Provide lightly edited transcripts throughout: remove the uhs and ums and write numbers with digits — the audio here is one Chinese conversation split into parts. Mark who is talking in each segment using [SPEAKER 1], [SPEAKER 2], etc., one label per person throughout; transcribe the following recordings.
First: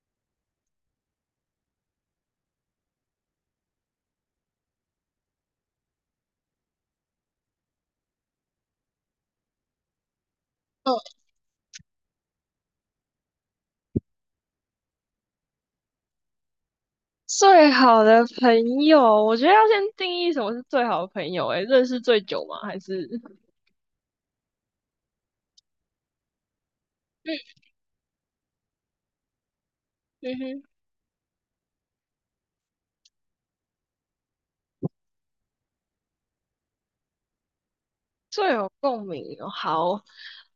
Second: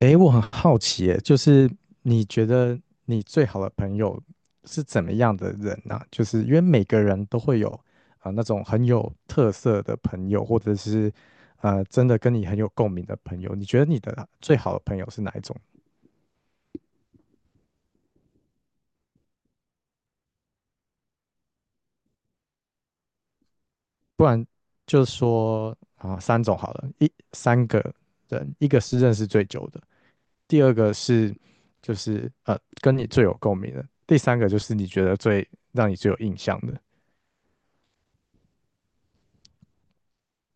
[SPEAKER 1] 诶，我很好奇耶，就是你觉得你最好的朋友是怎么样的人呢、就是因为每个人都会有啊、那种很有特色的朋友，或者是真的跟你很有共鸣的朋友。你觉得你的最好的朋友是哪一种？
[SPEAKER 2] 最好的朋友，我觉得要先定义什么是最好的朋友、欸。诶，认识最久吗？还是，
[SPEAKER 1] 不然就说啊、三种好了，一
[SPEAKER 2] 嗯，
[SPEAKER 1] 三个人，一个是认识最久的，
[SPEAKER 2] 嗯哼，
[SPEAKER 1] 第二个是就是跟你最有共鸣的，第三个就是你觉得最让你最有印象的。
[SPEAKER 2] 最有共鸣哦？好，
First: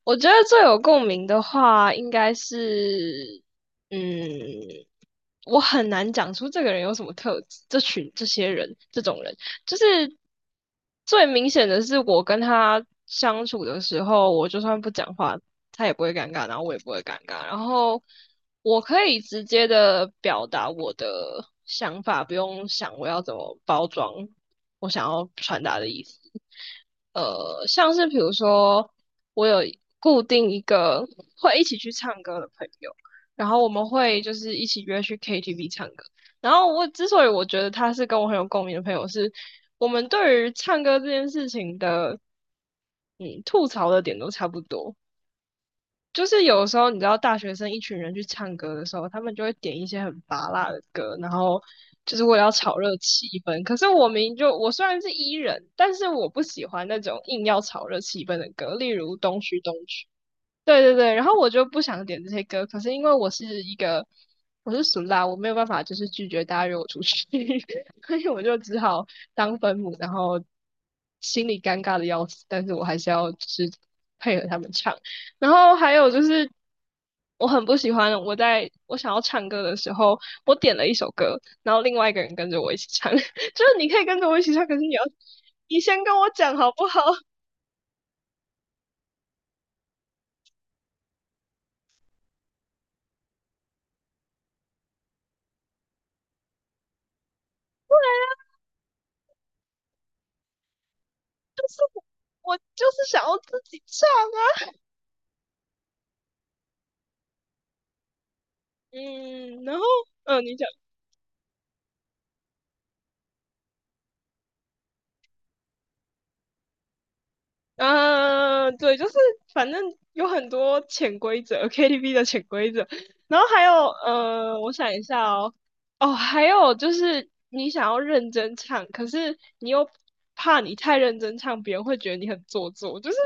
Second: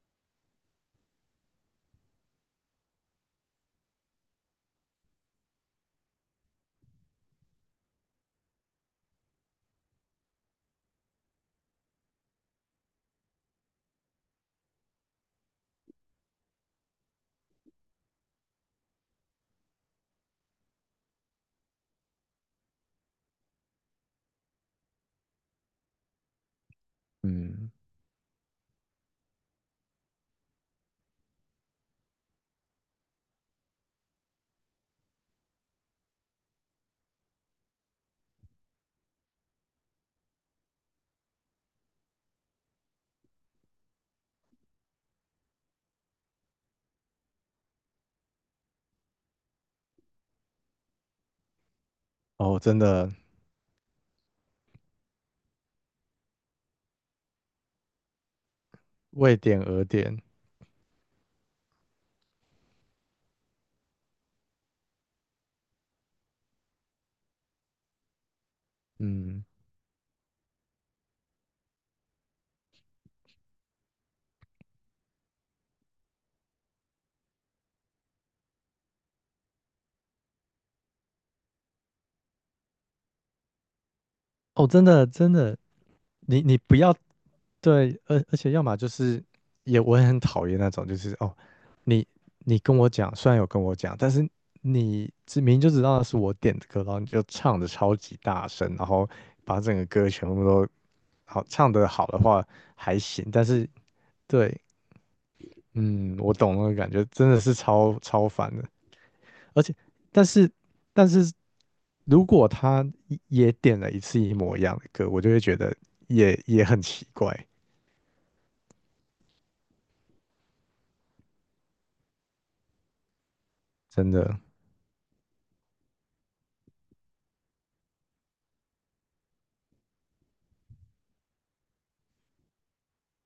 [SPEAKER 2] 我觉得最有共鸣的话，应该是嗯，我很难讲出这个人有什么特质，这群这些人这种人，就是最明显的是我跟他相处的时候，我就算不讲话，他也不会尴尬，然后我也不会尴尬，然后我可以直接的表达我的想法，不用想我要怎么包装我想要传达的意思。
[SPEAKER 1] 嗯，
[SPEAKER 2] 像是比如说，我有固定一个会一起去唱歌的朋友。然后我们会就是一起约去 KTV 唱歌。然后我之所以我觉得他是跟我很有共鸣的朋友是，我们对于唱歌这件事情的，吐槽的点都差不多。就是有时候你知道，大学生一群人去唱歌的时候，他们就会点一些很拔辣的歌，然后就是为了要
[SPEAKER 1] 哦，
[SPEAKER 2] 炒
[SPEAKER 1] 真
[SPEAKER 2] 热
[SPEAKER 1] 的
[SPEAKER 2] 气氛。可是我明明就我虽然是 E 人，但是我不喜欢那种硬要炒热气氛的歌，例如
[SPEAKER 1] 为
[SPEAKER 2] 《东区
[SPEAKER 1] 点
[SPEAKER 2] 东
[SPEAKER 1] 而
[SPEAKER 2] 区》。
[SPEAKER 1] 点，
[SPEAKER 2] 对对对，然后我就不想点这些歌，可是因为我是俗啦，我没有办法就是拒绝大家约我出去，所以我就只好
[SPEAKER 1] 嗯，
[SPEAKER 2] 当分母，然后心里尴尬的要死，但是我还是要就是配合他们唱。然后还有就是我很不喜欢我在我想要唱歌的时候，我点了一首歌，然后另外一个人跟着我一起唱，就是你可以跟着我一起唱，
[SPEAKER 1] 哦，
[SPEAKER 2] 可是
[SPEAKER 1] 真的真的，
[SPEAKER 2] 你先跟我
[SPEAKER 1] 你
[SPEAKER 2] 讲
[SPEAKER 1] 你
[SPEAKER 2] 好
[SPEAKER 1] 不
[SPEAKER 2] 不
[SPEAKER 1] 要
[SPEAKER 2] 好？
[SPEAKER 1] 对，而且要么就是我也很讨厌那种，就是哦，你你跟我讲，虽然有跟我讲，但是明明就知道是我点的歌，然后你就唱的超级大声，然后把整个歌全部都好唱的好的话
[SPEAKER 2] 我就
[SPEAKER 1] 还
[SPEAKER 2] 是想
[SPEAKER 1] 行，
[SPEAKER 2] 要
[SPEAKER 1] 但
[SPEAKER 2] 自
[SPEAKER 1] 是
[SPEAKER 2] 己唱
[SPEAKER 1] 对，
[SPEAKER 2] 啊。
[SPEAKER 1] 嗯，我懂那个感觉，真的是超超烦的。而
[SPEAKER 2] 嗯，
[SPEAKER 1] 且
[SPEAKER 2] 然后，
[SPEAKER 1] 但
[SPEAKER 2] 嗯，
[SPEAKER 1] 是
[SPEAKER 2] 你讲，
[SPEAKER 1] 但是如果他也点了一次一模一样的歌，我就会觉得也很奇怪，
[SPEAKER 2] 嗯，对，就是反正有很多潜规则，KTV 的潜规则，然后还有，
[SPEAKER 1] 真的。
[SPEAKER 2] 我想一下哦。哦，还有就是你想要认真唱，可是你又怕你太认真唱，别人会觉得你很做作，就是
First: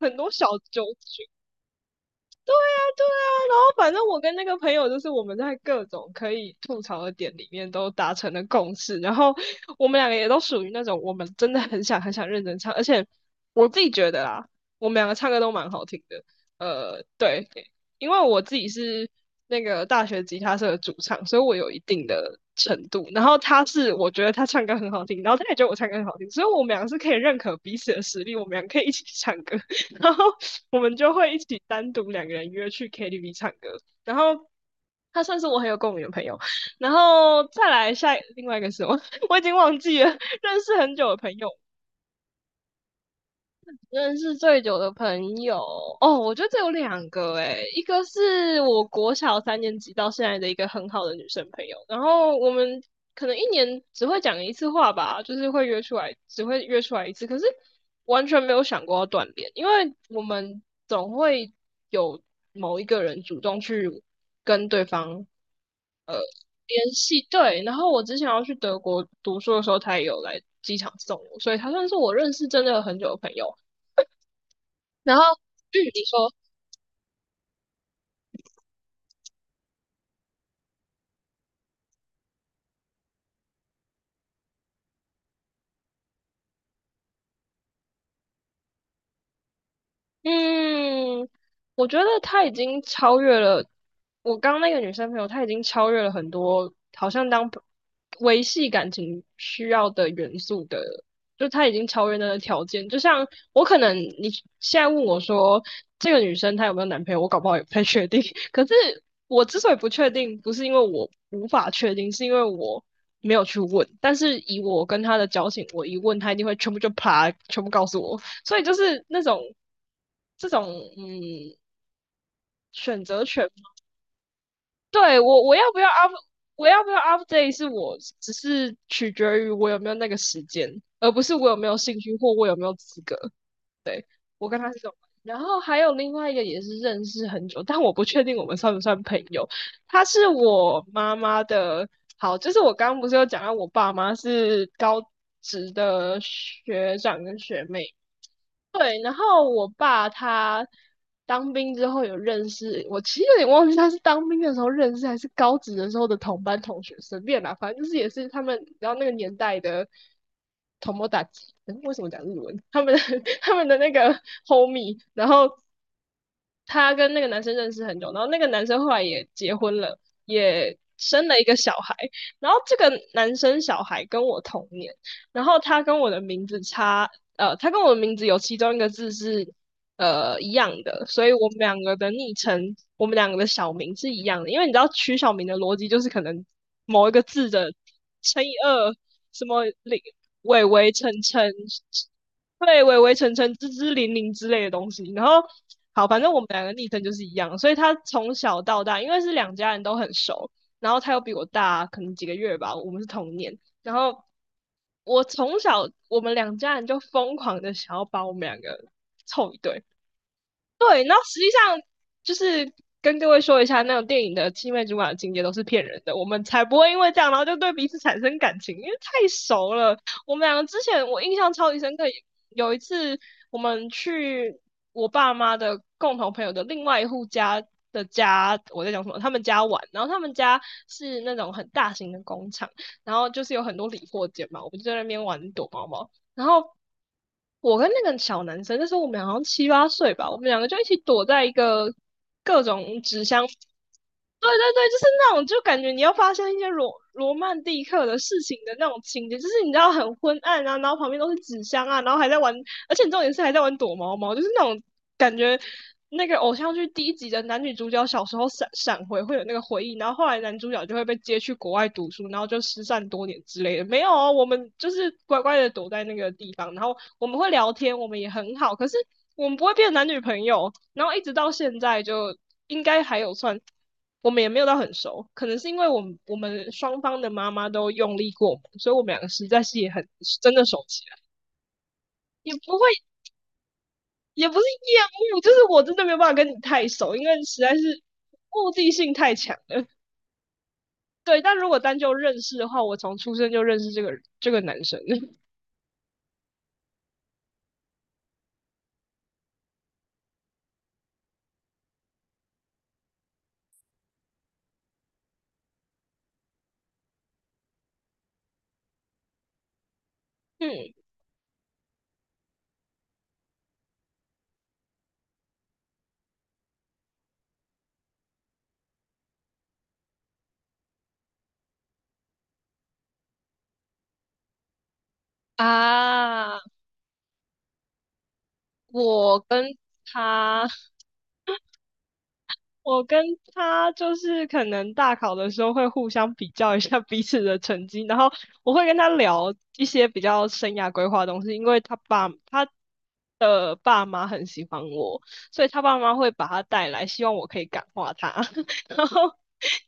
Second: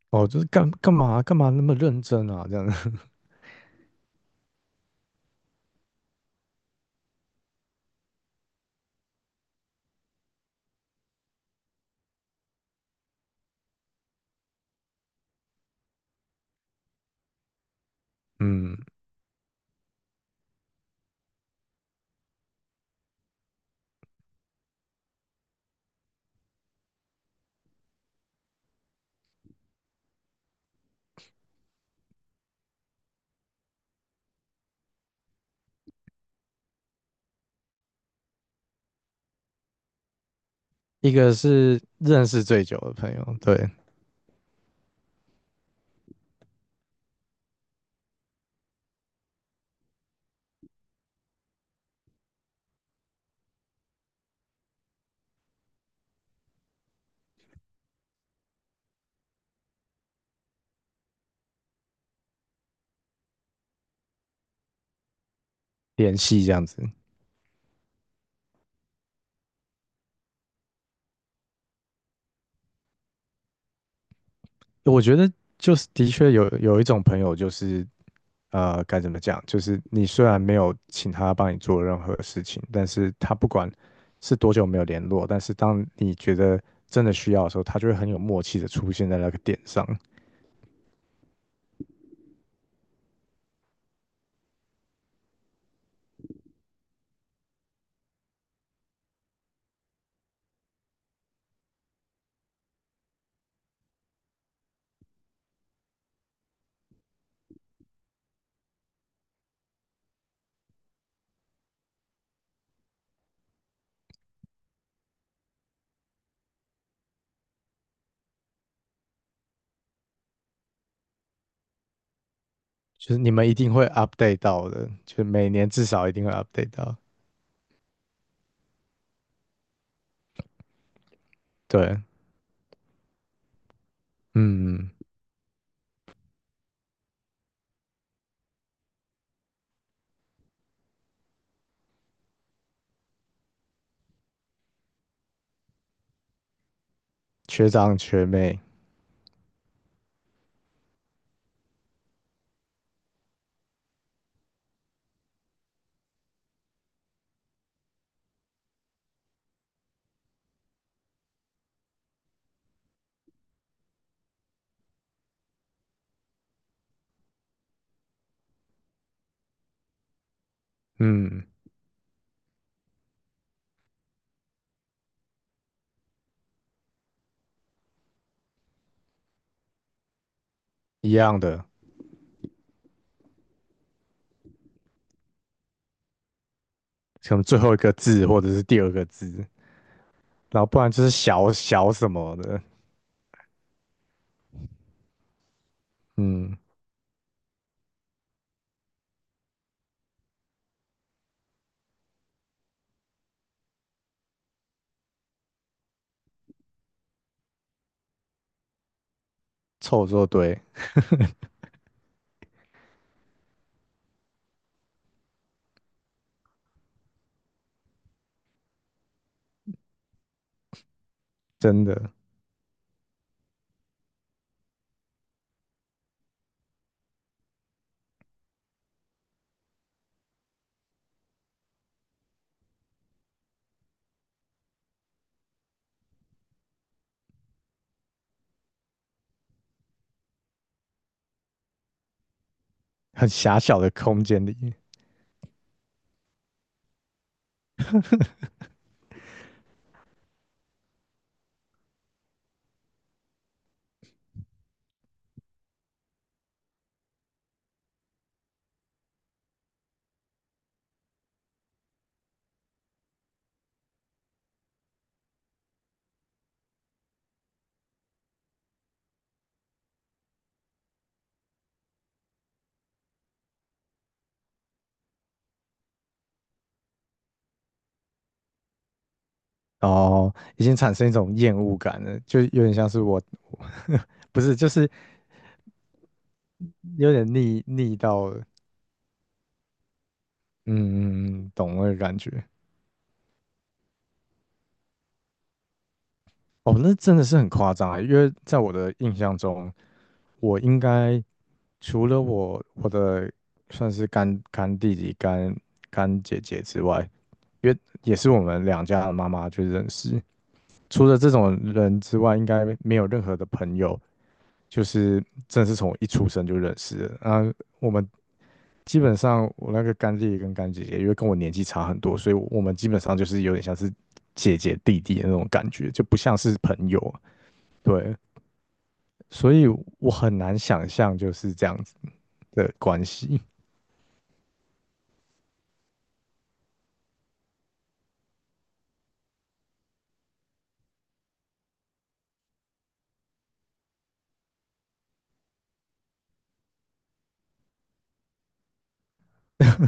[SPEAKER 2] 很
[SPEAKER 1] 哦，
[SPEAKER 2] 多
[SPEAKER 1] 就
[SPEAKER 2] 小
[SPEAKER 1] 是干
[SPEAKER 2] 纠
[SPEAKER 1] 干嘛
[SPEAKER 2] 结。
[SPEAKER 1] 干嘛那么认真啊？这样子，
[SPEAKER 2] 对啊，然后反正我跟那个朋友就是我们在各种可以吐槽的点里面都达成了共识，然后我们两个也都属于那种我们真的很想很想认真唱，而且我自己觉得啦，我们两个唱歌都蛮好听的。对，因为我 自己
[SPEAKER 1] 嗯，
[SPEAKER 2] 是那个大学吉他社的主唱，所以我有一定的程度。然后他是我觉得他唱歌很好听，然后他也觉得我唱歌很好听，所以我们两个是可以认可彼此的实力，我们两个可以一起唱歌。然后我们就会一起单独两个人约去 KTV 唱歌，然后他算是我很有共鸣的朋友，然后再来下另外一个是我，我已经忘记了认识很久
[SPEAKER 1] 一
[SPEAKER 2] 的
[SPEAKER 1] 个
[SPEAKER 2] 朋友，
[SPEAKER 1] 是认识最久的朋友，对，
[SPEAKER 2] 认识最久的朋友哦，我觉得这有两个诶，一个是我国小三年级到现在的一个很好的女生朋友，然后我们可能一年只会讲一次话吧，就是会约出来，只会约出来一次，可是完全没有想过要断联，因为我们总会有某一个人主动去跟对方
[SPEAKER 1] 联系这样子。
[SPEAKER 2] 联系，对，然后我之前要去德国读书的时候，他也有来机场送我，所以他算是我认识真的很久的朋友。
[SPEAKER 1] 我觉
[SPEAKER 2] 然后，
[SPEAKER 1] 得就
[SPEAKER 2] 嗯，
[SPEAKER 1] 是
[SPEAKER 2] 你
[SPEAKER 1] 的
[SPEAKER 2] 说，
[SPEAKER 1] 确有一种朋友，就是，该怎么讲？就是你虽然没有请他帮你做任何事情，但是他不管是多久没有联络，但是当你觉得真的需要的时候，他就会很有默契的出现在那个点上，
[SPEAKER 2] 嗯，我觉得她已经超越了我刚刚那个女生朋友，她已经超越了很多好像当朋维系感情需要的元素的，就她已经超越那个条件。就像我可能你现在问我说这个女生她有没有男朋友，我搞不好也不太确定。可是我之所以不确定，不是因为我无法确定，是因为我没有去问。但是以我跟她的交情，我一问她一定会全部就啪，全部告诉我。所以就是那种这种嗯选
[SPEAKER 1] 就是
[SPEAKER 2] 择
[SPEAKER 1] 你
[SPEAKER 2] 权，
[SPEAKER 1] 们一定会 update 到的，就
[SPEAKER 2] 对，
[SPEAKER 1] 是每年至少 一定会
[SPEAKER 2] 我
[SPEAKER 1] update
[SPEAKER 2] 要不
[SPEAKER 1] 到。
[SPEAKER 2] 要 update 是我只是取决于我有没有那个时间，而不是我有没有
[SPEAKER 1] 对，
[SPEAKER 2] 兴趣或我有没有资格。我跟他是这
[SPEAKER 1] 嗯，
[SPEAKER 2] 种。然后还有另外一个也是认识很久，但我不确定我们算不算朋友。他是我妈妈的，好，就是我刚刚不是有讲到我爸妈是高职的学长跟学
[SPEAKER 1] 学
[SPEAKER 2] 妹，
[SPEAKER 1] 长学妹，
[SPEAKER 2] 对，然后我爸他当兵之后有认识，我其实有点忘记他是当兵的时候认识还是高职的时候的同班同学，随便啦，反正就是也是他们，然后那个年代的同谋打击，诶为什么讲日文？他们的 他们的那个 homie，然后他跟那个男生认识很久，然后那个男生后来也结婚了，也生了一
[SPEAKER 1] 嗯，
[SPEAKER 2] 个小孩，然后这个男生小孩跟我同年，然后他跟我的名字有其中一个字是一样的，
[SPEAKER 1] 一
[SPEAKER 2] 所以
[SPEAKER 1] 样
[SPEAKER 2] 我们
[SPEAKER 1] 的，
[SPEAKER 2] 两个的昵称，我们两个的小名是一样的。因为你知道取小名的逻辑就是可能某一个
[SPEAKER 1] 可能
[SPEAKER 2] 字
[SPEAKER 1] 最
[SPEAKER 2] 的
[SPEAKER 1] 后一个字或
[SPEAKER 2] 乘
[SPEAKER 1] 者
[SPEAKER 2] 以
[SPEAKER 1] 是第二
[SPEAKER 2] 二，
[SPEAKER 1] 个
[SPEAKER 2] 什
[SPEAKER 1] 字，
[SPEAKER 2] 么零
[SPEAKER 1] 然
[SPEAKER 2] 伟
[SPEAKER 1] 后不然
[SPEAKER 2] 伟
[SPEAKER 1] 就
[SPEAKER 2] 成
[SPEAKER 1] 是
[SPEAKER 2] 成，
[SPEAKER 1] 小小什么的，
[SPEAKER 2] 对，伟伟成成，支支零零之类的东西。然后好，反正我们
[SPEAKER 1] 嗯，
[SPEAKER 2] 两个昵称就是一样，所以他从小到大，因为是两家人都很熟，然后他又比我大可能几个月吧，我们是同年。然后我从小我们两家人就疯狂的想要把我们两个凑一对，
[SPEAKER 1] 凑作堆，
[SPEAKER 2] 对，然后实际上就是跟各位说一下，那种电影的青梅竹马的情节都是骗人的，我们才不会因为这样，然后就对彼此产生感情，因为太熟了。我们两个之前我印象超级
[SPEAKER 1] 真
[SPEAKER 2] 深刻，
[SPEAKER 1] 的
[SPEAKER 2] 有一次我们去我爸妈的共同朋友的另外一户家的家，我在讲什么？他们家玩，然后他们家是那种很大型的工厂，然后就是有很多理货间嘛，我们就在那边玩躲猫猫。然后我跟那个小男生，那时候我们好像七八岁吧，我们两个就一起躲在一个各种纸
[SPEAKER 1] 很
[SPEAKER 2] 箱。
[SPEAKER 1] 狭小的空间
[SPEAKER 2] 对对
[SPEAKER 1] 里。
[SPEAKER 2] 对，就是那种，就感觉你要发生一些罗曼蒂克的事情的那种情节，就是你知道很昏暗啊，然后旁边都是纸箱啊，然后还在玩，而且重点是还在玩躲猫猫，就是那种。感觉那个偶像剧第一集的男女主角小时候闪闪回会有那个回忆，然后后来男主角就会被接去国外读书，然后就失散多年之类的。没有啊，我们就是乖乖的躲在那个地方，然后我们会聊天，我们也很好，可是我们不会变男女朋友。然后一直到现在就应该还有算，我们也没有到很熟，可能是因为我们双方的妈妈都用力过猛，所以我们两个实在是也很
[SPEAKER 1] 哦，
[SPEAKER 2] 真的
[SPEAKER 1] 已经
[SPEAKER 2] 熟
[SPEAKER 1] 产
[SPEAKER 2] 起
[SPEAKER 1] 生一
[SPEAKER 2] 来，
[SPEAKER 1] 种厌恶感了，就
[SPEAKER 2] 也
[SPEAKER 1] 有点
[SPEAKER 2] 不会
[SPEAKER 1] 像是我，我 不
[SPEAKER 2] 也不
[SPEAKER 1] 是，
[SPEAKER 2] 是
[SPEAKER 1] 就是
[SPEAKER 2] 厌恶，就是我真的没有办法跟你太
[SPEAKER 1] 有
[SPEAKER 2] 熟，因
[SPEAKER 1] 点
[SPEAKER 2] 为实
[SPEAKER 1] 腻
[SPEAKER 2] 在
[SPEAKER 1] 腻
[SPEAKER 2] 是
[SPEAKER 1] 到了，
[SPEAKER 2] 目的性太强了。对，
[SPEAKER 1] 嗯，嗯
[SPEAKER 2] 但如
[SPEAKER 1] 懂
[SPEAKER 2] 果
[SPEAKER 1] 那个
[SPEAKER 2] 单就
[SPEAKER 1] 感
[SPEAKER 2] 认
[SPEAKER 1] 觉。
[SPEAKER 2] 识的话，我从出生就认识这个男生了。
[SPEAKER 1] 哦，那真的是很夸张啊，因为在我的印象中，我应该除了我的算是干干弟弟、干干姐姐之外，因为也是我们两家的妈妈就认识，
[SPEAKER 2] 嗯
[SPEAKER 1] 除了这种人之外，应该没有任何的朋友就是真的是从我一出生就认识的。啊，我们基本上我那个干弟弟跟干姐姐，因为跟我年纪差很多，所以我们基本上就是有点像是姐姐弟弟的那种感觉，就不像是
[SPEAKER 2] 啊，
[SPEAKER 1] 朋友。对，
[SPEAKER 2] 我
[SPEAKER 1] 所
[SPEAKER 2] 跟
[SPEAKER 1] 以我很难
[SPEAKER 2] 他
[SPEAKER 1] 想象就是这样子的关
[SPEAKER 2] 我跟
[SPEAKER 1] 系，
[SPEAKER 2] 他就是可能大考的时候会互相比较一下彼此的成绩，然后我会跟他聊一些比较生涯规划的东西，因为他的爸妈很喜欢我，所以他爸妈会把他带来，希望我可以感化他，然后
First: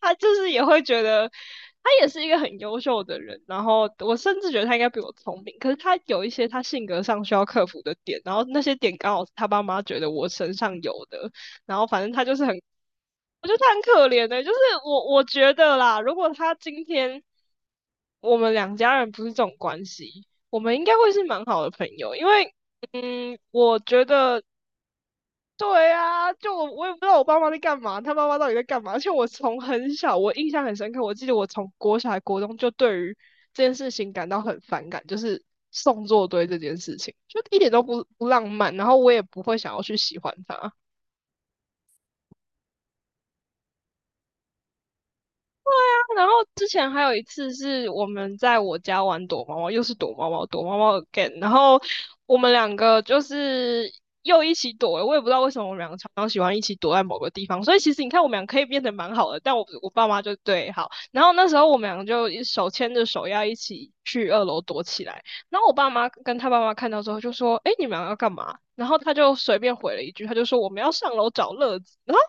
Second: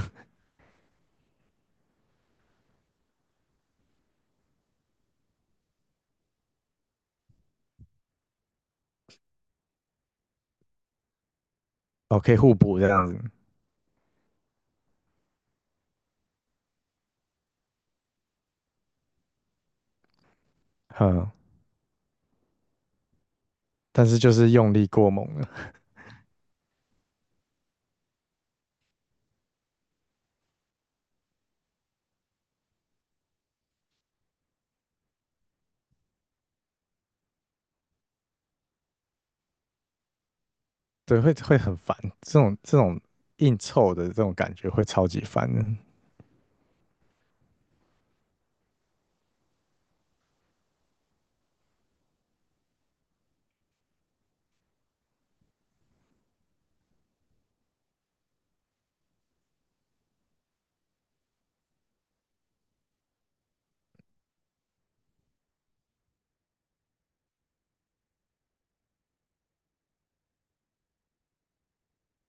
[SPEAKER 2] 他就是也会觉得他也是一个很优秀的人，然后我甚至觉得他应该比我聪明，可是他有一些他性格上需要克服的点，然后那些点刚好是他爸妈觉得我身上有的。然后反正
[SPEAKER 1] 哦，
[SPEAKER 2] 他
[SPEAKER 1] 可
[SPEAKER 2] 就
[SPEAKER 1] 以
[SPEAKER 2] 是
[SPEAKER 1] 互
[SPEAKER 2] 很，
[SPEAKER 1] 补这样子，
[SPEAKER 2] 我觉得他很可怜的、就是我觉得啦，如果他今天我们两家人不是这种关系，我们应该会是
[SPEAKER 1] 嗯，
[SPEAKER 2] 蛮好的朋友，因为嗯，我觉
[SPEAKER 1] 但是就
[SPEAKER 2] 得
[SPEAKER 1] 是用力过猛了，
[SPEAKER 2] 对啊，就我也不知道我爸妈在干嘛，他爸妈到底在干嘛，而且我从很小，我印象很深刻，我记得我从国小还国中就对于这件事情感到很反感，就是送作堆这件事情，就一点都不浪漫，然后我也不会想要去喜欢他。
[SPEAKER 1] 对，会很烦，这种硬凑的这种感觉会超级烦的。
[SPEAKER 2] 然后之前还有一次是我们在我家玩躲猫猫，又是躲猫猫，躲猫猫 again,然后我们两个就是又一起躲了，我也不知道为什么我们两个常常喜欢一起躲在某个地方，所以其实你看我们俩可以变得蛮好的，但我我爸妈就对好，然后那时候我们两个就手牵着手要一起去2楼躲起来，然后我爸妈跟他爸妈看到之后就说："哎，你们要干嘛？"然后他就随便回了一句，他就说："我们要上楼找乐子。"然后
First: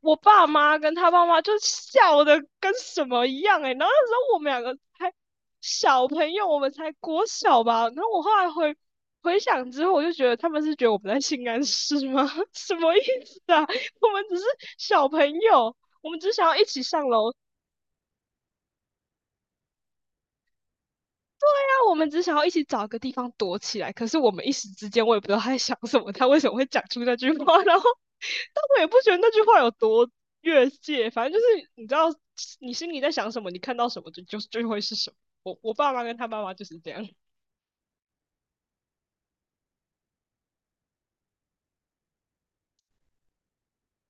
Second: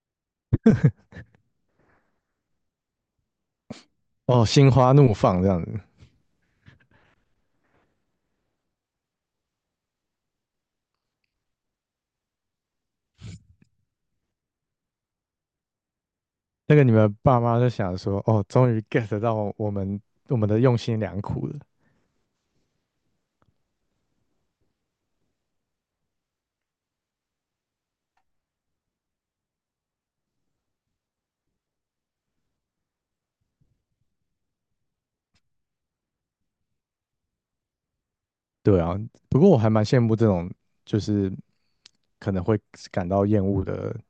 [SPEAKER 2] 我爸妈跟他爸妈就笑的跟什么一样哎、欸然后那时候我
[SPEAKER 1] 哦，
[SPEAKER 2] 们两
[SPEAKER 1] 心
[SPEAKER 2] 个
[SPEAKER 1] 花
[SPEAKER 2] 还
[SPEAKER 1] 怒放这样子，
[SPEAKER 2] 小朋友，我们才国小吧。然后我后来回想之后，我就觉得他们是觉得我们在性暗示吗？什么意思啊？我们只是小朋友，我们只想要一
[SPEAKER 1] 那
[SPEAKER 2] 起
[SPEAKER 1] 个你
[SPEAKER 2] 上
[SPEAKER 1] 们
[SPEAKER 2] 楼
[SPEAKER 1] 爸妈就想说，哦，终于 get 到我们的用心良苦了。
[SPEAKER 2] 那我们只想要一起找个地方躲起来，可是我们一时之间我也不知道他在想什么，他为什么会讲出那句话，然后但我也不觉得那句话有多越界，反正就是你知道你心里在想什么，你看到什么就会是什么。我爸妈跟他爸妈就是这样。
[SPEAKER 1] 对啊，不过我还蛮羡慕这种，就是可能会感到厌恶的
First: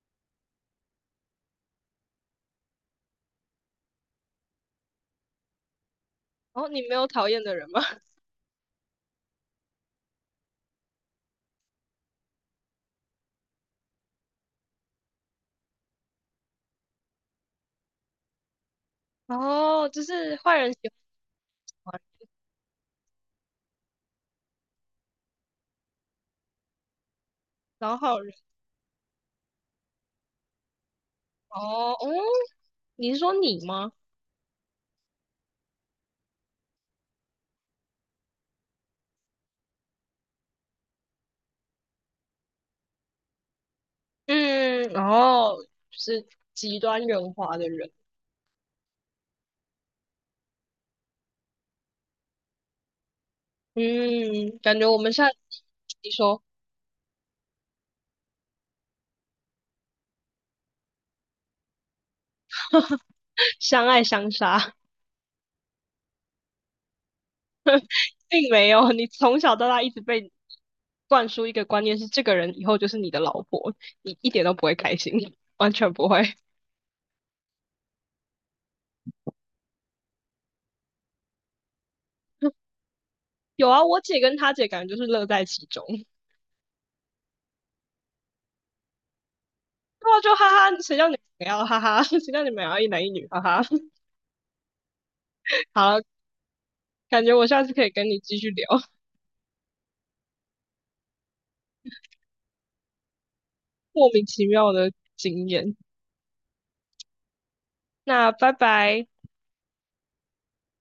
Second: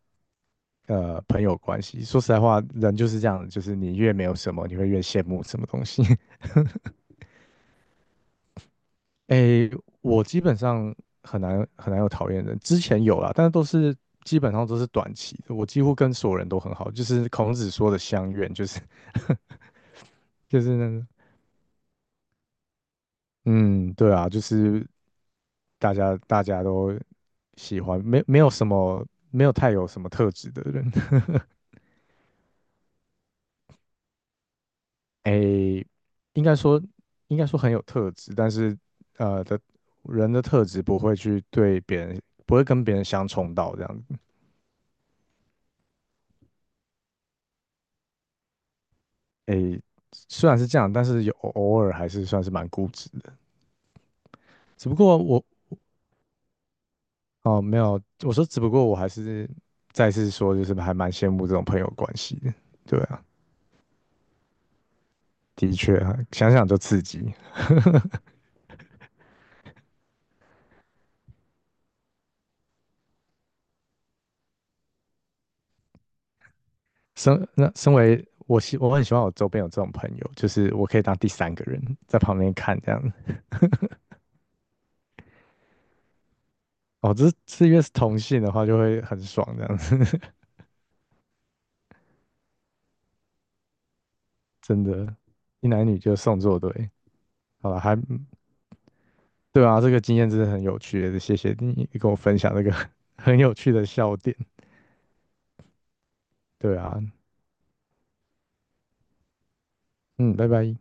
[SPEAKER 1] 朋友关系。说实在话，人就是这样，就是你越没有什么，你会越羡慕什么东西。
[SPEAKER 2] 然后你没有讨厌的人吗？
[SPEAKER 1] 诶，我基本上很难有讨厌人，之前有啦，但是都是基本上都是短期的。我几乎跟所有人都很好，就是孔子说的相怨，就是
[SPEAKER 2] 哦，就是坏
[SPEAKER 1] 就
[SPEAKER 2] 人
[SPEAKER 1] 是
[SPEAKER 2] 喜
[SPEAKER 1] 那个
[SPEAKER 2] 欢好
[SPEAKER 1] 嗯，对啊，就是大家都喜
[SPEAKER 2] 然后
[SPEAKER 1] 欢，
[SPEAKER 2] 好
[SPEAKER 1] 没
[SPEAKER 2] 人
[SPEAKER 1] 没有什么没有太有什么特质的人，
[SPEAKER 2] 哦哦，你是说你吗？
[SPEAKER 1] 诶，应该说应该说很有特质，但是呃的人的特质不会去对别人不会跟别人相冲到这样子，
[SPEAKER 2] 嗯，然后就是极端圆滑的人。
[SPEAKER 1] 诶，虽然是这样，但是有偶尔还是算是蛮固执的，
[SPEAKER 2] 嗯，感
[SPEAKER 1] 只
[SPEAKER 2] 觉
[SPEAKER 1] 不
[SPEAKER 2] 我们
[SPEAKER 1] 过
[SPEAKER 2] 下
[SPEAKER 1] 我
[SPEAKER 2] 你说。
[SPEAKER 1] 哦没有，我说只不过我还是再次说，就是还蛮羡慕这种朋友关系的，对 啊，
[SPEAKER 2] 相爱相杀，
[SPEAKER 1] 的确啊，想想就刺激。
[SPEAKER 2] 并没有。你从小到大一直被灌输一个观念是，这个人以后就是你的老婆，你一点都不会开心，完全不会。
[SPEAKER 1] 身为我我很喜欢我周边有这种朋友，就是我可以当第三个人在旁边 看这样。
[SPEAKER 2] 有啊，我姐跟她姐感觉就是乐在其中，然
[SPEAKER 1] 哦，这越是同性的话，就会很爽这样子，
[SPEAKER 2] 后就哈哈，谁叫你们要哈哈，谁叫你们要一男一女哈哈。
[SPEAKER 1] 真的，一男一女
[SPEAKER 2] 好，
[SPEAKER 1] 就送作对。
[SPEAKER 2] 感觉我下
[SPEAKER 1] 好
[SPEAKER 2] 次
[SPEAKER 1] 了，
[SPEAKER 2] 可以
[SPEAKER 1] 还
[SPEAKER 2] 跟你继续聊
[SPEAKER 1] 对啊，这个经验真的很有趣，谢谢你跟我分享这个 很有趣的
[SPEAKER 2] 莫
[SPEAKER 1] 笑
[SPEAKER 2] 名
[SPEAKER 1] 点。
[SPEAKER 2] 其妙的经验。
[SPEAKER 1] 对啊，
[SPEAKER 2] 那拜拜。
[SPEAKER 1] 嗯，拜拜。